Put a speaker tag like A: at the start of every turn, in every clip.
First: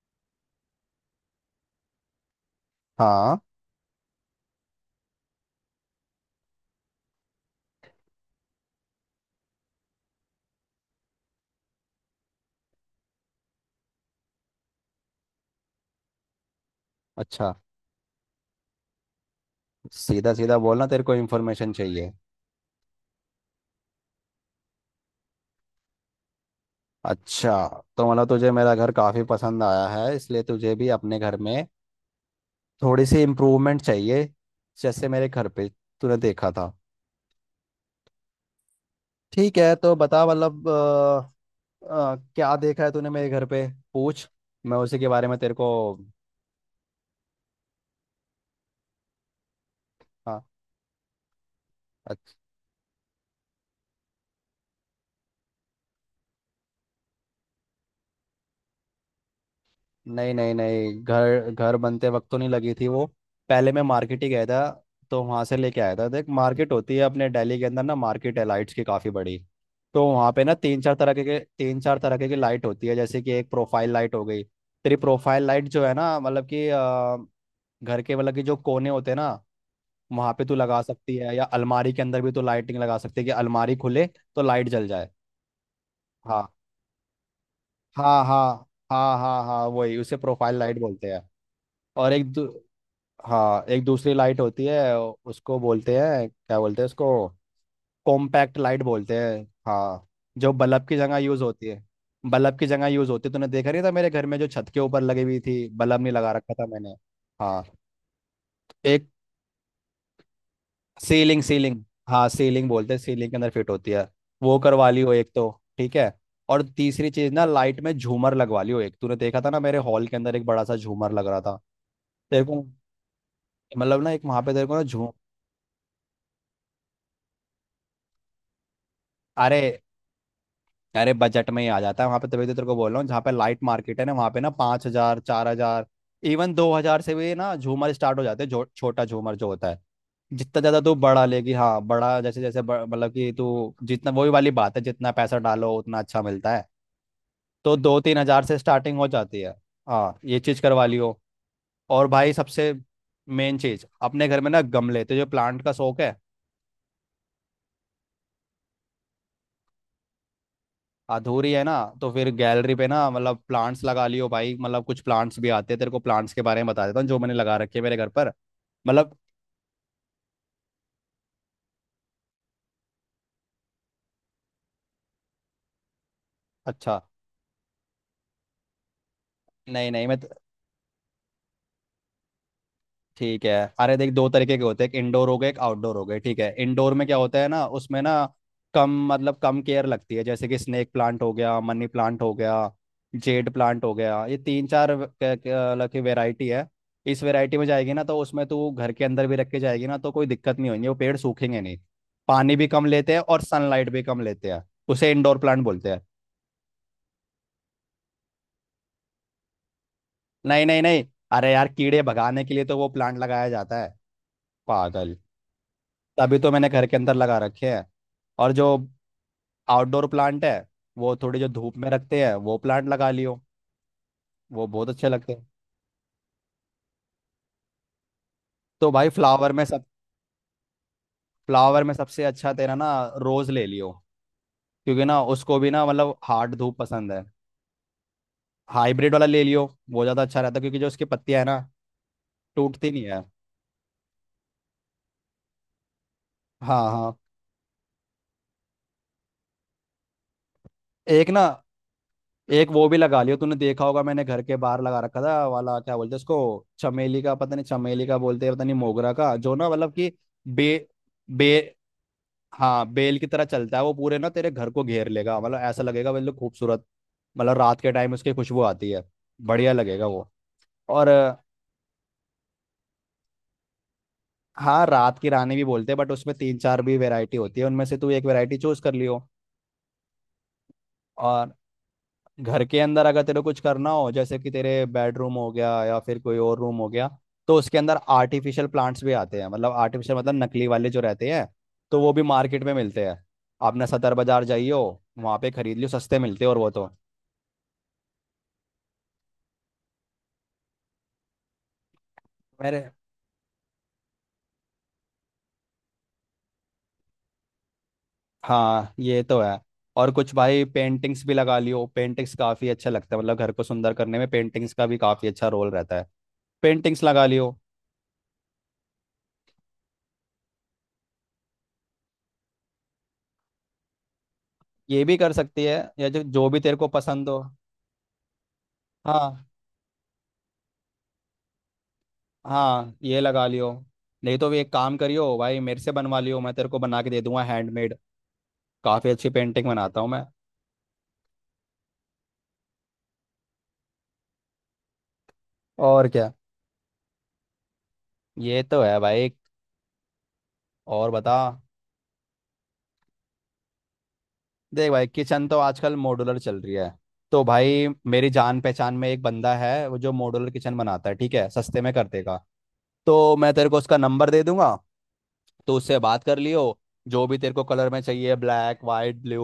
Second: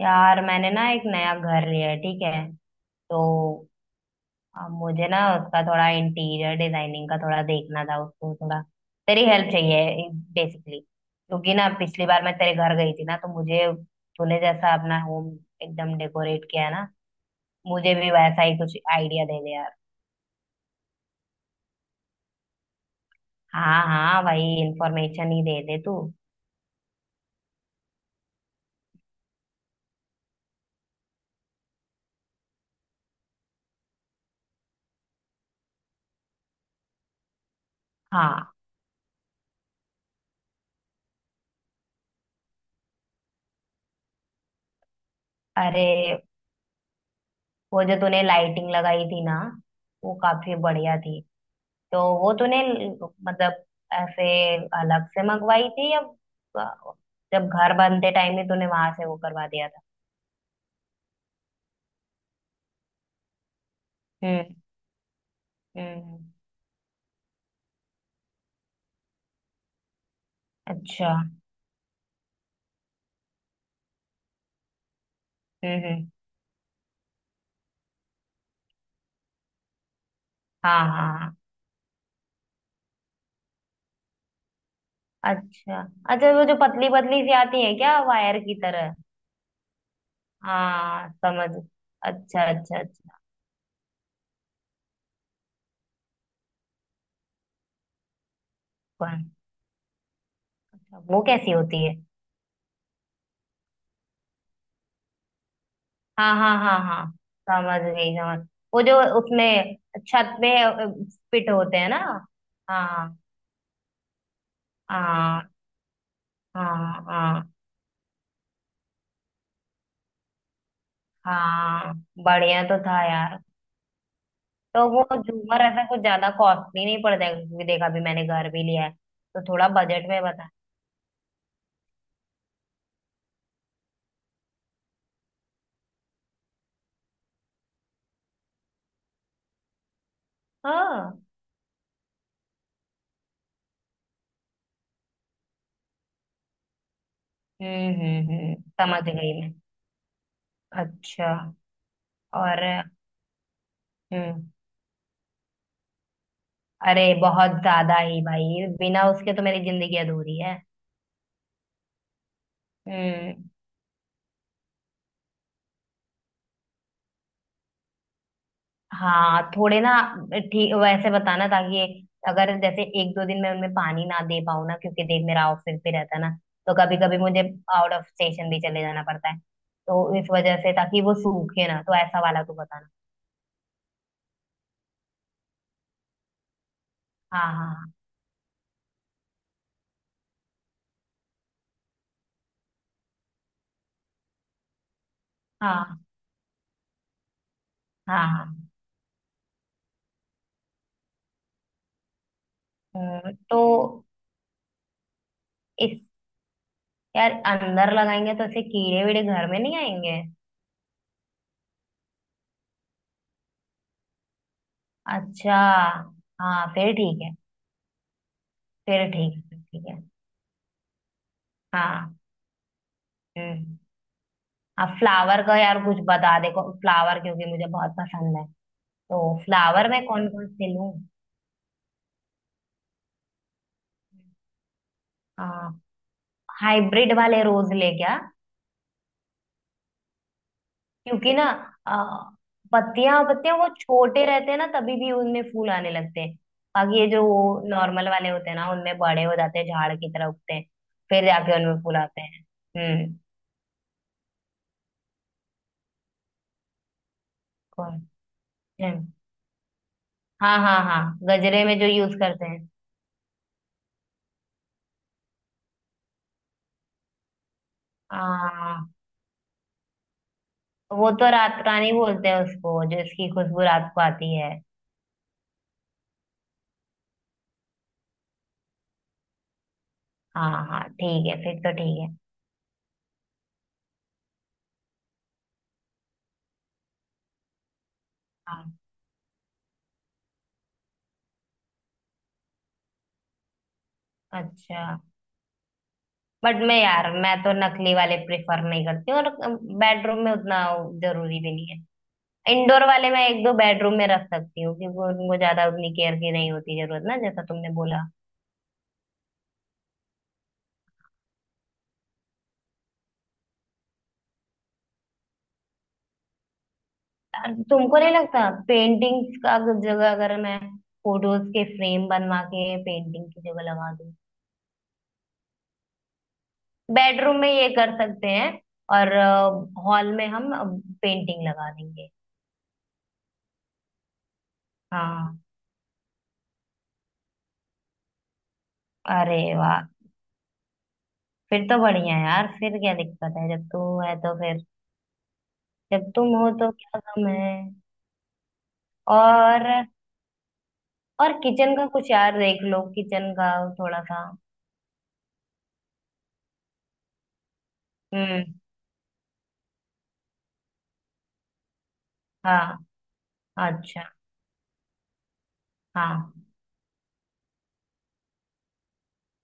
A: यार मैंने ना एक नया घर लिया है, ठीक है? तो
B: हाँ।
A: अब मुझे ना उसका थोड़ा इंटीरियर डिजाइनिंग का थोड़ा देखना था, उसको थोड़ा तेरी हेल्प चाहिए बेसिकली, क्योंकि ना पिछली बार मैं तेरे घर गई थी ना, तो मुझे तूने जैसा अपना होम एकदम डेकोरेट किया है ना,
B: अच्छा।
A: मुझे भी वैसा ही कुछ आइडिया दे दे यार।
B: सीधा सीधा बोलना, तेरे को इन्फॉर्मेशन चाहिए।
A: हाँ हाँ भाई, इंफॉर्मेशन ही दे दे तू।
B: अच्छा। तो मतलब तुझे मेरा घर काफ़ी पसंद आया है, इसलिए तुझे भी अपने घर में थोड़ी सी इम्प्रूवमेंट चाहिए जैसे मेरे घर पे तूने देखा था।
A: हाँ।
B: ठीक है, तो बता मतलब क्या देखा है तूने मेरे घर पे। पूछ, मैं उसी के बारे में तेरे को।
A: अरे वो जो तूने लाइटिंग लगाई थी ना, वो
B: हाँ।
A: काफी बढ़िया थी। तो वो तूने मतलब ऐसे अलग से मंगवाई थी, या जब घर बनते टाइम ही तूने वहां से वो करवा दिया था?
B: नहीं नहीं नहीं, घर घर बनते वक्त तो नहीं लगी थी वो। पहले मैं मार्केट ही गया
A: हम्म।
B: था, तो वहां से लेके आया था। देख,
A: हम्म।
B: मार्केट होती है अपने दिल्ली के अंदर ना, मार्केट है लाइट्स की काफी बड़ी। तो वहां पे ना तीन चार
A: अच्छा।
B: तरह
A: हम्म।
B: के तीन चार तरह के लाइट होती है, जैसे कि एक प्रोफाइल लाइट हो गई। तेरी प्रोफाइल लाइट जो है
A: हम्म।
B: ना, मतलब कि घर के मतलब कि जो कोने होते हैं ना, वहां पे तू
A: हाँ
B: लगा सकती
A: हाँ
B: है,
A: हाँ।
B: या अलमारी के अंदर भी तू लाइटिंग लगा सकती है कि अलमारी खुले तो लाइट जल जाए।
A: अच्छा। अच्छा, वो
B: हाँ
A: जो पतली पतली सी आती है क्या,
B: हाँ
A: वायर
B: हाँ
A: की तरह?
B: हाँ हाँ हाँ, वही उसे प्रोफाइल लाइट बोलते
A: हाँ,
B: हैं।
A: समझ।
B: और
A: अच्छा अच्छा अच्छा।
B: हाँ, एक दूसरी लाइट होती है, उसको बोलते हैं क्या बोलते हैं उसको, कॉम्पैक्ट लाइट बोलते
A: कौन?
B: हैं। हाँ, जो बल्ब की जगह
A: वो
B: यूज
A: कैसी
B: होती है।
A: होती है?
B: बल्ब की जगह यूज होती है, तूने देखा नहीं था मेरे घर में, जो छत के ऊपर लगी हुई थी, बल्ब नहीं लगा
A: हाँ
B: रखा
A: हाँ
B: था
A: हाँ
B: मैंने।
A: हाँ,
B: हाँ,
A: समझ गई, समझ। वो जो
B: एक
A: उसमें छत में
B: सीलिंग
A: फिट होते
B: सीलिंग
A: हैं ना?
B: हाँ, सीलिंग
A: हाँ
B: बोलते हैं,
A: हाँ
B: सीलिंग के अंदर फिट होती है। वो करवा ली हो एक
A: हाँ
B: तो, ठीक है। और
A: हाँ।
B: तीसरी चीज
A: हाँ।
B: ना, लाइट में झूमर लगवा ली हो एक, तूने देखा था ना मेरे हॉल के अंदर एक बड़ा सा झूमर लग रहा था।
A: हाँ,
B: तेरे को
A: बढ़िया तो था यार।
B: मतलब ना एक वहां पे तेरे को
A: तो
B: ना
A: वो
B: झूम,
A: झूमर ऐसा कुछ ज्यादा कॉस्टली नहीं पड़ जाएगा? क्योंकि देखा, अभी मैंने घर भी लिया है, तो
B: अरे
A: थोड़ा बजट में बता।
B: अरे, बजट में ही आ जाता है वहां पे, तभी तो तेरे को बोल रहा हूँ, जहाँ पे लाइट मार्केट है ना, वहां पे ना 5,000, 4,000, इवन 2,000 से भी ना झूमर स्टार्ट हो जाते हैं, जो छोटा झूमर जो होता है। जितना ज्यादा तू
A: हाँ।
B: बड़ा लेगी, हाँ, बड़ा जैसे जैसे मतलब कि तू जितना, वही वाली बात है, जितना पैसा डालो उतना अच्छा मिलता है। तो दो तीन हजार
A: हम्म,
B: से स्टार्टिंग
A: समझ
B: हो
A: गई
B: जाती
A: मैं।
B: है। हाँ, ये चीज करवा लियो।
A: अच्छा।
B: और भाई,
A: और
B: सबसे मेन चीज अपने घर
A: हम्म,
B: में ना, गमले, तो जो प्लांट का शौक है।
A: अरे बहुत ज्यादा ही भाई, बिना उसके तो मेरी जिंदगी अधूरी है।
B: अधूरी है ना, तो फिर गैलरी पे ना, मतलब
A: हम्म।
B: प्लांट्स लगा लियो भाई। मतलब कुछ प्लांट्स भी आते हैं, तेरे को प्लांट्स के बारे में बता देता हूँ जो मैंने लगा रखे हैं मेरे घर पर। मतलब।
A: हाँ थोड़े ना, ठीक वैसे बताना, ताकि अगर जैसे एक दो दिन में उनमें पानी ना दे पाऊँ ना, क्योंकि देख मेरा ऑफिस भी रहता है ना, तो कभी
B: अच्छा।
A: कभी मुझे आउट ऑफ स्टेशन भी चले जाना पड़ता है,
B: नहीं नहीं,
A: तो
B: मैं तो।
A: इस वजह से, ताकि वो सूखे ना, तो ऐसा वाला तू बताना।
B: ठीक है। अरे देख, दो तरीके के होते हैं, एक इंडोर हो गए, एक आउटडोर हो गए। ठीक है, इंडोर में क्या होता है
A: हाँ
B: ना,
A: हाँ।
B: उसमें ना कम, मतलब कम केयर लगती है, जैसे कि स्नेक प्लांट हो गया, मनी प्लांट हो गया, जेड प्लांट हो गया, ये तीन चार अलग की
A: हाँ
B: वेराइटी है। इस वेराइटी में जाएगी ना तो
A: हाँ।
B: उसमें
A: हाँ।
B: तू घर के अंदर भी रख के जाएगी ना, तो कोई दिक्कत नहीं होगी, वो पेड़ सूखेंगे नहीं। पानी भी कम लेते हैं और सनलाइट भी
A: तो
B: कम लेते हैं, उसे इंडोर प्लांट बोलते
A: इस,
B: हैं।
A: यार अंदर लगाएंगे तो ऐसे कीड़े वीड़े घर में नहीं आएंगे?
B: नहीं नहीं नहीं, अरे यार, कीड़े भगाने के लिए तो वो प्लांट लगाया जाता है पागल,
A: अच्छा।
B: तभी तो
A: हाँ
B: मैंने घर
A: फिर
B: के अंदर
A: ठीक है,
B: लगा रखे हैं। और जो
A: फिर ठीक है फिर ठीक है।
B: आउटडोर प्लांट है, वो थोड़ी जो धूप में
A: हाँ।
B: रखते हैं वो प्लांट लगा लियो,
A: हम्म।
B: वो बहुत
A: आप
B: अच्छे लगते
A: फ्लावर
B: हैं।
A: का यार कुछ बता, देखो फ्लावर क्योंकि मुझे बहुत पसंद है।
B: तो भाई
A: तो
B: फ्लावर में सब,
A: फ्लावर में कौन कौन से लूं?
B: फ्लावर में सबसे अच्छा तेरा ना, रोज ले लियो, क्योंकि ना उसको भी ना, मतलब हार्ड धूप पसंद
A: हाइब्रिड
B: है।
A: वाले रोज ले क्या?
B: हाइब्रिड वाला ले लियो, वो ज़्यादा अच्छा रहता है क्योंकि जो उसकी
A: क्योंकि
B: पत्तियां
A: ना,
B: है ना,
A: आ,
B: टूटती नहीं है।
A: पत्तियां पत्तियां वो छोटे रहते हैं ना तभी भी उनमें फूल आने लगते हैं।
B: हाँ
A: बाकी ये
B: हाँ।
A: जो नॉर्मल वाले होते हैं ना, उनमें बड़े हो जाते हैं, झाड़ की तरह उगते हैं, फिर
B: एक ना,
A: जाके उनमें फूल आते हैं।
B: एक वो भी
A: हम्म।
B: लगा लियो, तूने देखा होगा मैंने घर के बाहर लगा रखा था वाला, क्या बोलते हैं उसको, चमेली का, पता नहीं
A: कौन?
B: चमेली का बोलते हैं पता नहीं
A: हम्म,
B: मोगरा का, जो ना, मतलब कि
A: हाँ
B: बे
A: हाँ हाँ,
B: बे
A: गजरे में जो यूज करते हैं।
B: हाँ, बेल की तरह चलता है वो, पूरे ना तेरे घर को घेर लेगा, मतलब ऐसा लगेगा बिल्कुल खूबसूरत। मतलब रात के टाइम उसकी खुशबू
A: आ,
B: आती है, बढ़िया लगेगा वो। और
A: वो तो रात रानी बोलते हैं उसको, जो इसकी खुशबू रात को आती है।
B: हाँ, रात की रानी भी बोलते हैं, बट उसमें तीन चार भी वैरायटी होती है, उनमें से तू एक वैरायटी चूज कर लियो।
A: हाँ हाँ ठीक है,
B: और
A: फिर तो ठीक है।
B: घर के अंदर अगर तेरे को कुछ करना हो, जैसे कि तेरे बेडरूम हो गया या फिर कोई और रूम हो गया, तो उसके अंदर
A: हाँ।
B: आर्टिफिशियल प्लांट्स भी आते हैं, मतलब आर्टिफिशियल मतलब नकली वाले जो रहते हैं, तो वो भी मार्केट में मिलते हैं। आपने सदर बाजार जाइयो,
A: अच्छा।
B: वहाँ पे खरीद लियो, सस्ते मिलते हैं
A: बट
B: और वो
A: मैं
B: तो
A: यार मैं तो नकली वाले प्रेफर नहीं करती हूँ, और बेडरूम में उतना जरूरी भी नहीं है।
B: मेरे।
A: इंडोर वाले मैं एक दो बेडरूम में रख सकती हूँ, क्योंकि उनको ज्यादा उतनी केयर की नहीं होती जरूरत ना, जैसा तुमने बोला।
B: हाँ, ये तो है। और कुछ भाई, पेंटिंग्स भी लगा लियो, पेंटिंग्स काफी अच्छा लगता है, मतलब घर को सुंदर करने में पेंटिंग्स का भी काफी अच्छा रोल रहता है, पेंटिंग्स लगा
A: यार,
B: लियो।
A: तुमको नहीं लगता पेंटिंग्स का जगह, अगर मैं फोटोज के फ्रेम बनवा के पेंटिंग की जगह लगा दूँ?
B: ये भी कर सकती है, या जो जो भी तेरे को पसंद
A: बेडरूम
B: हो।
A: में ये कर सकते हैं, और
B: हाँ
A: हॉल में हम पेंटिंग लगा देंगे।
B: हाँ, ये लगा लियो। नहीं तो भी एक काम करियो
A: हाँ।
B: भाई, मेरे से बनवा लियो, मैं तेरे को बना के दे दूंगा हैंडमेड, काफी अच्छी
A: अरे
B: पेंटिंग
A: वाह,
B: बनाता हूँ मैं।
A: फिर तो बढ़िया है यार, फिर क्या दिक्कत है जब तू है तो? फिर
B: और
A: जब
B: क्या,
A: तुम हो तो क्या गम है?
B: ये तो है भाई।
A: और
B: और
A: और
B: बता।
A: किचन का कुछ यार देख लो, किचन का थोड़ा सा।
B: देख भाई, किचन तो आजकल मॉड्यूलर चल रही है। तो भाई, मेरी
A: हम्म।
B: जान पहचान में एक बंदा है, वो जो मॉड्यूलर किचन बनाता है, ठीक है, सस्ते में कर देगा,
A: हाँ।
B: तो मैं तेरे को उसका
A: अच्छा।
B: नंबर दे दूंगा, तो उससे बात कर
A: हाँ
B: लियो। जो भी तेरे को कलर में चाहिए, ब्लैक, वाइट, ब्लू,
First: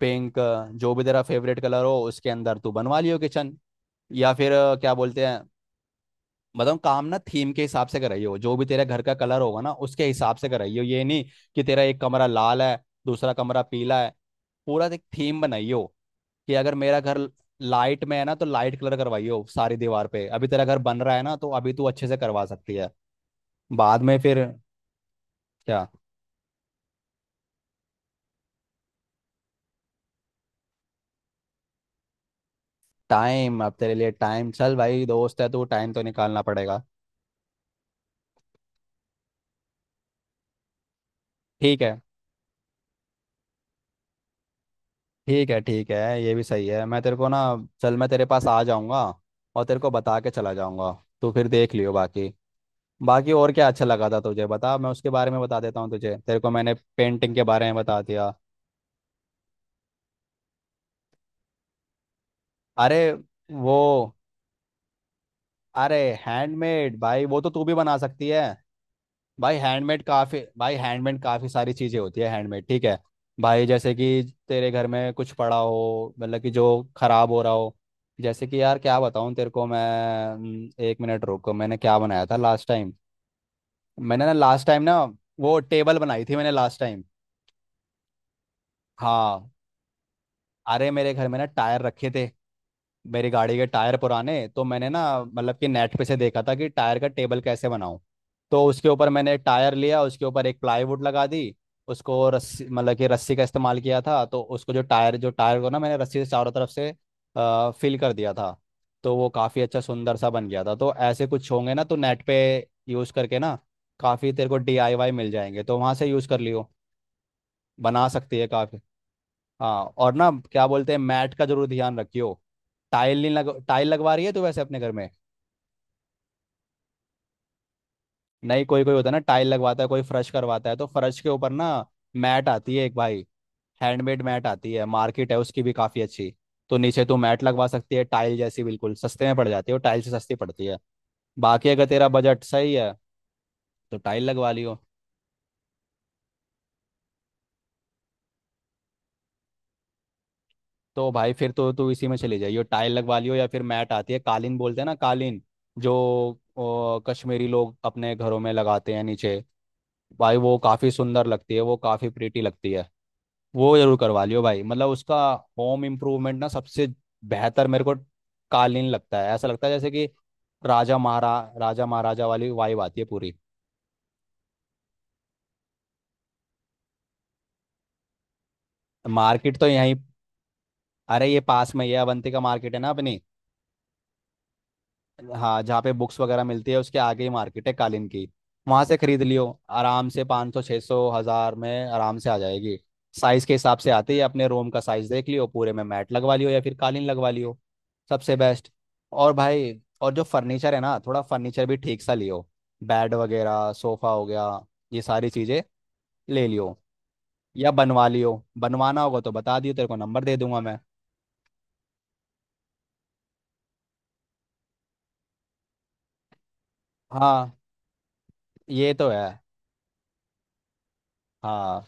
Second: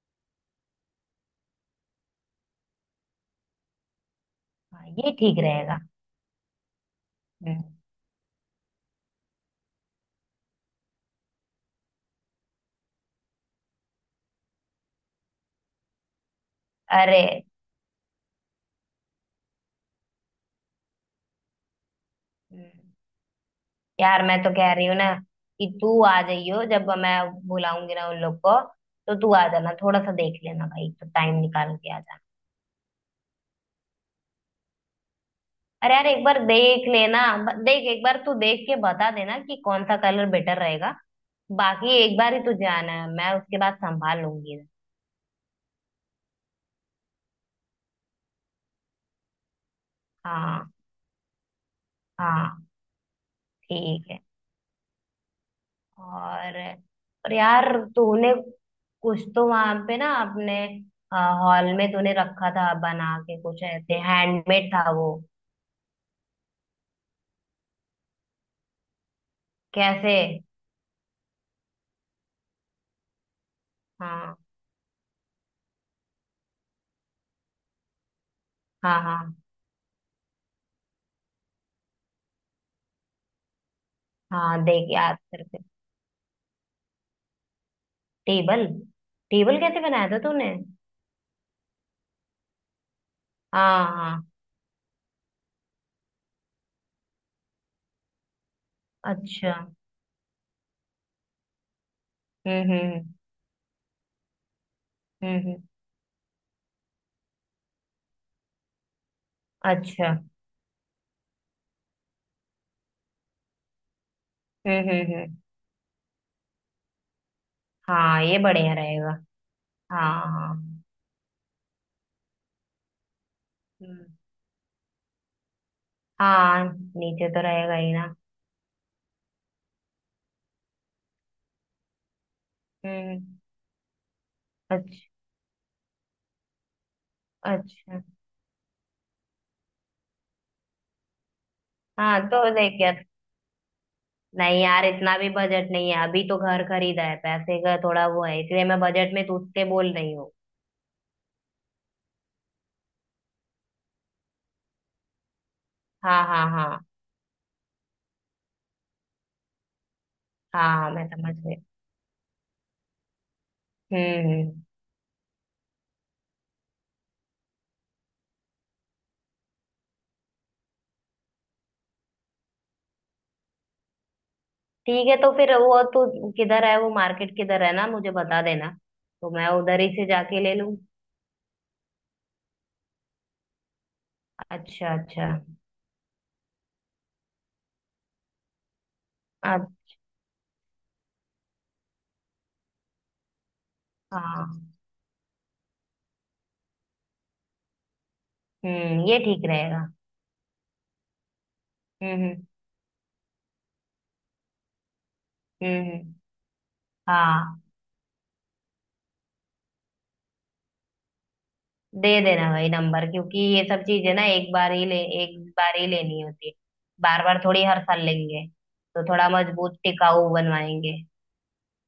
B: पिंक, जो भी तेरा फेवरेट कलर हो उसके अंदर तू बनवा लियो किचन। या फिर
A: हाँ
B: क्या
A: ये
B: बोलते हैं,
A: ठीक रहेगा।
B: मतलब काम ना थीम के
A: हम्म।
B: हिसाब से कराइयो, जो भी तेरे घर का कलर होगा ना उसके हिसाब से कराइयो। ये नहीं कि तेरा एक कमरा लाल है, दूसरा कमरा पीला है, पूरा एक थीम बनाइयो। कि अगर मेरा घर
A: अरे।
B: लाइट में है ना, तो लाइट कलर करवाइयो सारी दीवार पे। अभी तेरा घर बन रहा है ना, तो अभी तू अच्छे से करवा सकती है,
A: हम्म,
B: बाद में
A: यार मैं
B: फिर
A: तो कह रही हूँ ना कि
B: क्या।
A: तू आ जाइयो जब मैं बुलाऊंगी ना उन लोग को, तो तू आ जाना थोड़ा सा देख लेना भाई, तो टाइम निकाल के आ।
B: टाइम, अब तेरे लिए टाइम चल भाई, दोस्त है तू, टाइम
A: अरे
B: तो
A: यार एक बार
B: निकालना पड़ेगा।
A: देख लेना। देख, एक बार तू देख के बता देना कि कौन सा कलर बेटर रहेगा।
B: ठीक
A: बाकी
B: है
A: एक बार ही तू जाना है, मैं उसके बाद संभाल लूंगी।
B: ठीक है ठीक है, ये भी सही है। मैं तेरे को ना, चल मैं तेरे पास आ जाऊंगा और तेरे को बता के चला
A: हाँ
B: जाऊंगा, तू फिर देख लियो बाकी।
A: हाँ
B: बाकी और क्या अच्छा लगा
A: ठीक
B: था
A: है।
B: तुझे बता, मैं उसके बारे में बता देता हूँ तुझे। तेरे को
A: और
B: मैंने
A: और
B: पेंटिंग के बारे
A: यार,
B: में बता दिया।
A: तूने कुछ तो वहां पे ना, अपने हॉल में तूने रखा था
B: अरे
A: बना के कुछ
B: वो,
A: ऐसे, हैंडमेड था वो।
B: अरे हैंडमेड भाई, वो तो तू भी बना सकती है, भाई हैंडमेड
A: कैसे?
B: काफी, भाई हैंडमेड काफी सारी चीजें होती है हैंडमेड, ठीक है। भाई जैसे कि
A: हाँ
B: तेरे घर में कुछ पड़ा हो, मतलब कि जो खराब हो रहा हो, जैसे कि यार क्या
A: हाँ
B: बताऊं
A: हाँ।
B: तेरे को मैं, एक मिनट रुको, मैंने क्या बनाया था लास्ट टाइम। मैंने ना
A: हाँ
B: लास्ट टाइम
A: देख,
B: ना,
A: याद
B: वो
A: करके।
B: टेबल बनाई थी मैंने लास्ट टाइम।
A: टेबल?
B: हाँ।
A: टेबल कैसे बनाया था तूने?
B: अरे मेरे घर में ना टायर रखे थे, मेरी गाड़ी के
A: हाँ
B: टायर
A: हाँ।
B: पुराने, तो मैंने ना मतलब कि नेट पे से देखा था कि टायर का टेबल कैसे बनाऊं। तो उसके ऊपर मैंने एक
A: अच्छा।
B: टायर लिया, उसके ऊपर एक प्लाईवुड लगा दी, उसको रस्सी,
A: हम्म हम्म
B: मतलब कि
A: हम्म।
B: रस्सी का इस्तेमाल किया था, तो उसको जो टायर
A: हम्म।
B: को ना मैंने रस्सी से चारों तरफ से फिल कर दिया था, तो वो काफ़ी अच्छा
A: अच्छा।
B: सुंदर सा बन गया था। तो ऐसे कुछ होंगे ना, तो नेट पे यूज़ करके ना, काफ़ी तेरे को
A: हम्म
B: डीआईवाई
A: हम्म
B: मिल
A: हम्म,
B: जाएंगे, तो वहाँ से यूज़ कर लियो, बना
A: हाँ
B: सकती
A: ये
B: है
A: बढ़िया
B: काफ़ी।
A: रहेगा।
B: हाँ,
A: हाँ
B: और ना क्या
A: हाँ।
B: बोलते हैं, मैट का जरूर ध्यान रखियो। टाइल नहीं लग, टाइल
A: हम्म,
B: लगवा रही है तो वैसे अपने घर में,
A: हाँ नीचे तो रहेगा ही ना।
B: नहीं कोई कोई होता है ना, टाइल लगवाता है, कोई फर्श करवाता है, तो फर्श के ऊपर ना मैट आती है एक भाई,
A: हम्म।
B: हैंडमेड मैट आती है,
A: अच्छा।
B: मार्केट है उसकी भी काफ़ी अच्छी। तो नीचे तू मैट लगवा सकती
A: अच्छा।
B: है, टाइल जैसी बिल्कुल सस्ते में पड़ जाती है, वो टाइल से सस्ती पड़ती है। बाकी अगर तेरा
A: हाँ
B: बजट
A: तो
B: सही
A: देख
B: है
A: यार,
B: तो टाइल लगवा
A: नहीं
B: लियो।
A: यार इतना भी बजट नहीं है, अभी तो घर खरीदा है, पैसे का थोड़ा वो है, इसलिए मैं बजट में तुझसे बोल रही हूँ।
B: तो भाई फिर तो तू इसी में चली जाइयो, टाइल लगवा लियो, या फिर मैट आती है, कालीन बोलते हैं ना कालीन, जो
A: हाँ हाँ हाँ।
B: कश्मीरी लोग अपने घरों में लगाते हैं नीचे, भाई वो
A: हाँ हाँ
B: काफी
A: मैं
B: सुंदर
A: समझ
B: लगती
A: गई।
B: है, वो काफी प्रीटी लगती है। वो जरूर करवा
A: हम्म
B: लियो
A: हम्म।
B: भाई, मतलब उसका होम इम्प्रूवमेंट ना सबसे बेहतर मेरे को कालीन लगता है, ऐसा लगता है जैसे कि राजा महाराजा वाली वाइब आती है पूरी।
A: ठीक है, तो फिर वो तू किधर है वो मार्केट किधर है ना मुझे बता देना, तो मैं
B: मार्केट तो
A: उधर ही
B: यहीं,
A: से जाके ले लूँ।
B: अरे ये पास में ही है, अवंती का मार्केट है ना अपनी,
A: अच्छा अच्छा।
B: हाँ, जहाँ पे बुक्स वगैरह मिलती है उसके आगे ही मार्केट है कालीन की, वहां से खरीद लियो।
A: अब
B: आराम से 500 सौ, छः सौ हजार में आराम से आ जाएगी, साइज के हिसाब से। आते ही अपने
A: हाँ,
B: रूम का साइज देख लियो, पूरे में मैट लगवा लियो या फिर कालीन लगवा लियो, सबसे बेस्ट।
A: ये
B: और
A: ठीक
B: भाई,
A: रहेगा।
B: और जो फर्नीचर है ना, थोड़ा फर्नीचर भी ठीक सा
A: हम्म
B: लियो,
A: हम्म
B: बेड वगैरह, सोफा हो गया, ये सारी चीजें
A: हम्म, हम्म।
B: ले लियो,
A: हाँ
B: या बनवा लियो। बनवाना होगा तो बता दियो, तेरे को नंबर दे दूंगा मैं।
A: दे देना भाई नंबर, क्योंकि ये सब चीजें ना एक बार ही लेनी होती है, बार बार
B: हाँ,
A: थोड़ी हर साल लेंगे।
B: ये
A: तो
B: तो है।
A: थोड़ा मजबूत टिकाऊ बनवाएंगे।
B: हाँ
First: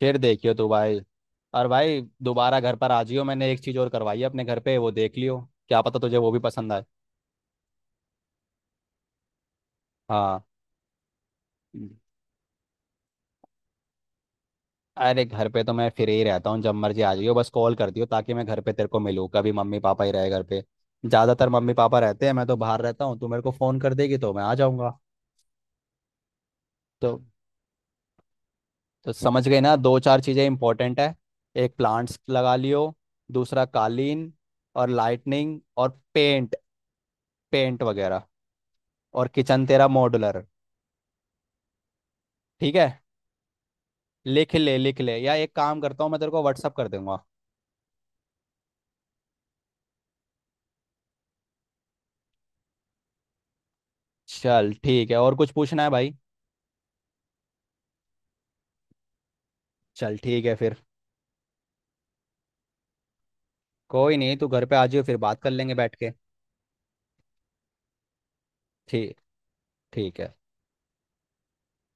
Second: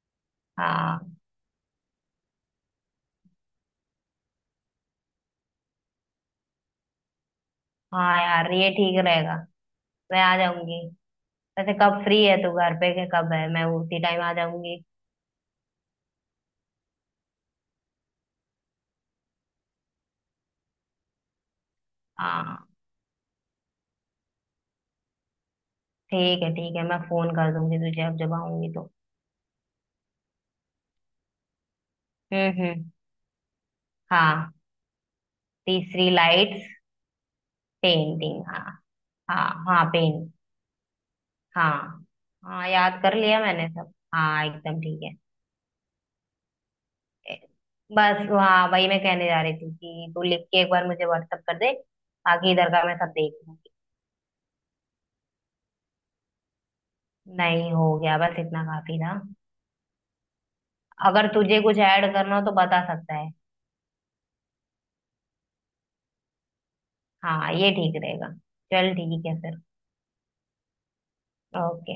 B: फिर देखियो तो भाई।
A: हाँ
B: और भाई, दोबारा घर पर आ जियो, मैंने एक चीज़ और करवाई है अपने घर पे, वो देख लियो, क्या पता तुझे वो भी पसंद आए।
A: हाँ यार ये ठीक रहेगा। मैं आ
B: हाँ।
A: जाऊंगी। वैसे कब फ्री है तू घर पे, के कब है, मैं उसी टाइम आ जाऊंगी।
B: अरे घर पे तो मैं फ्री ही रहता हूँ, जब मर्जी आ जाइयो, बस कॉल कर दियो ताकि मैं घर पे तेरे को मिलूँ, कभी मम्मी पापा ही रहे घर पे। ज़्यादातर मम्मी पापा रहते हैं, मैं तो
A: हाँ
B: बाहर रहता हूँ, तू मेरे को फ़ोन कर देगी तो मैं आ जाऊँगा।
A: ठीक है ठीक है, मैं
B: तो
A: फोन कर दूंगी तुझे अब जब आऊंगी तो।
B: तो समझ गए ना, दो चार चीज़ें इंपॉर्टेंट है। एक, प्लांट्स लगा लियो,
A: हम्म।
B: दूसरा कालीन,
A: हाँ
B: और लाइटनिंग, और
A: तीसरी
B: पेंट,
A: लाइट्स।
B: पेंट वगैरह,
A: पेंटिंग, हाँ।
B: और
A: हाँ
B: किचन
A: हाँ
B: तेरा
A: पेंटिंग।
B: मॉडुलर।
A: हाँ। हाँ
B: ठीक है,
A: याद कर लिया मैंने सब, हाँ
B: लिख ले
A: एकदम
B: लिख
A: ठीक है।
B: ले, या एक काम करता हूँ, मैं तेरे को व्हाट्सअप कर दूंगा।
A: ए, बस हाँ, वही मैं कहने जा रही थी कि तू लिख के एक बार मुझे व्हाट्सअप कर दे, बाकी इधर का मैं सब देख लूंगी।
B: चल ठीक है, और कुछ पूछना है भाई।
A: नहीं हो गया, बस इतना काफी था।
B: चल ठीक है फिर।
A: अगर तुझे कुछ ऐड करना हो तो बता सकता है।
B: कोई नहीं, तू घर पे आ जाओ फिर बात कर लेंगे बैठ के।
A: हाँ ये ठीक रहेगा। चल
B: ठीक।
A: ठीक है फिर।
B: ठीक है।
A: ओके।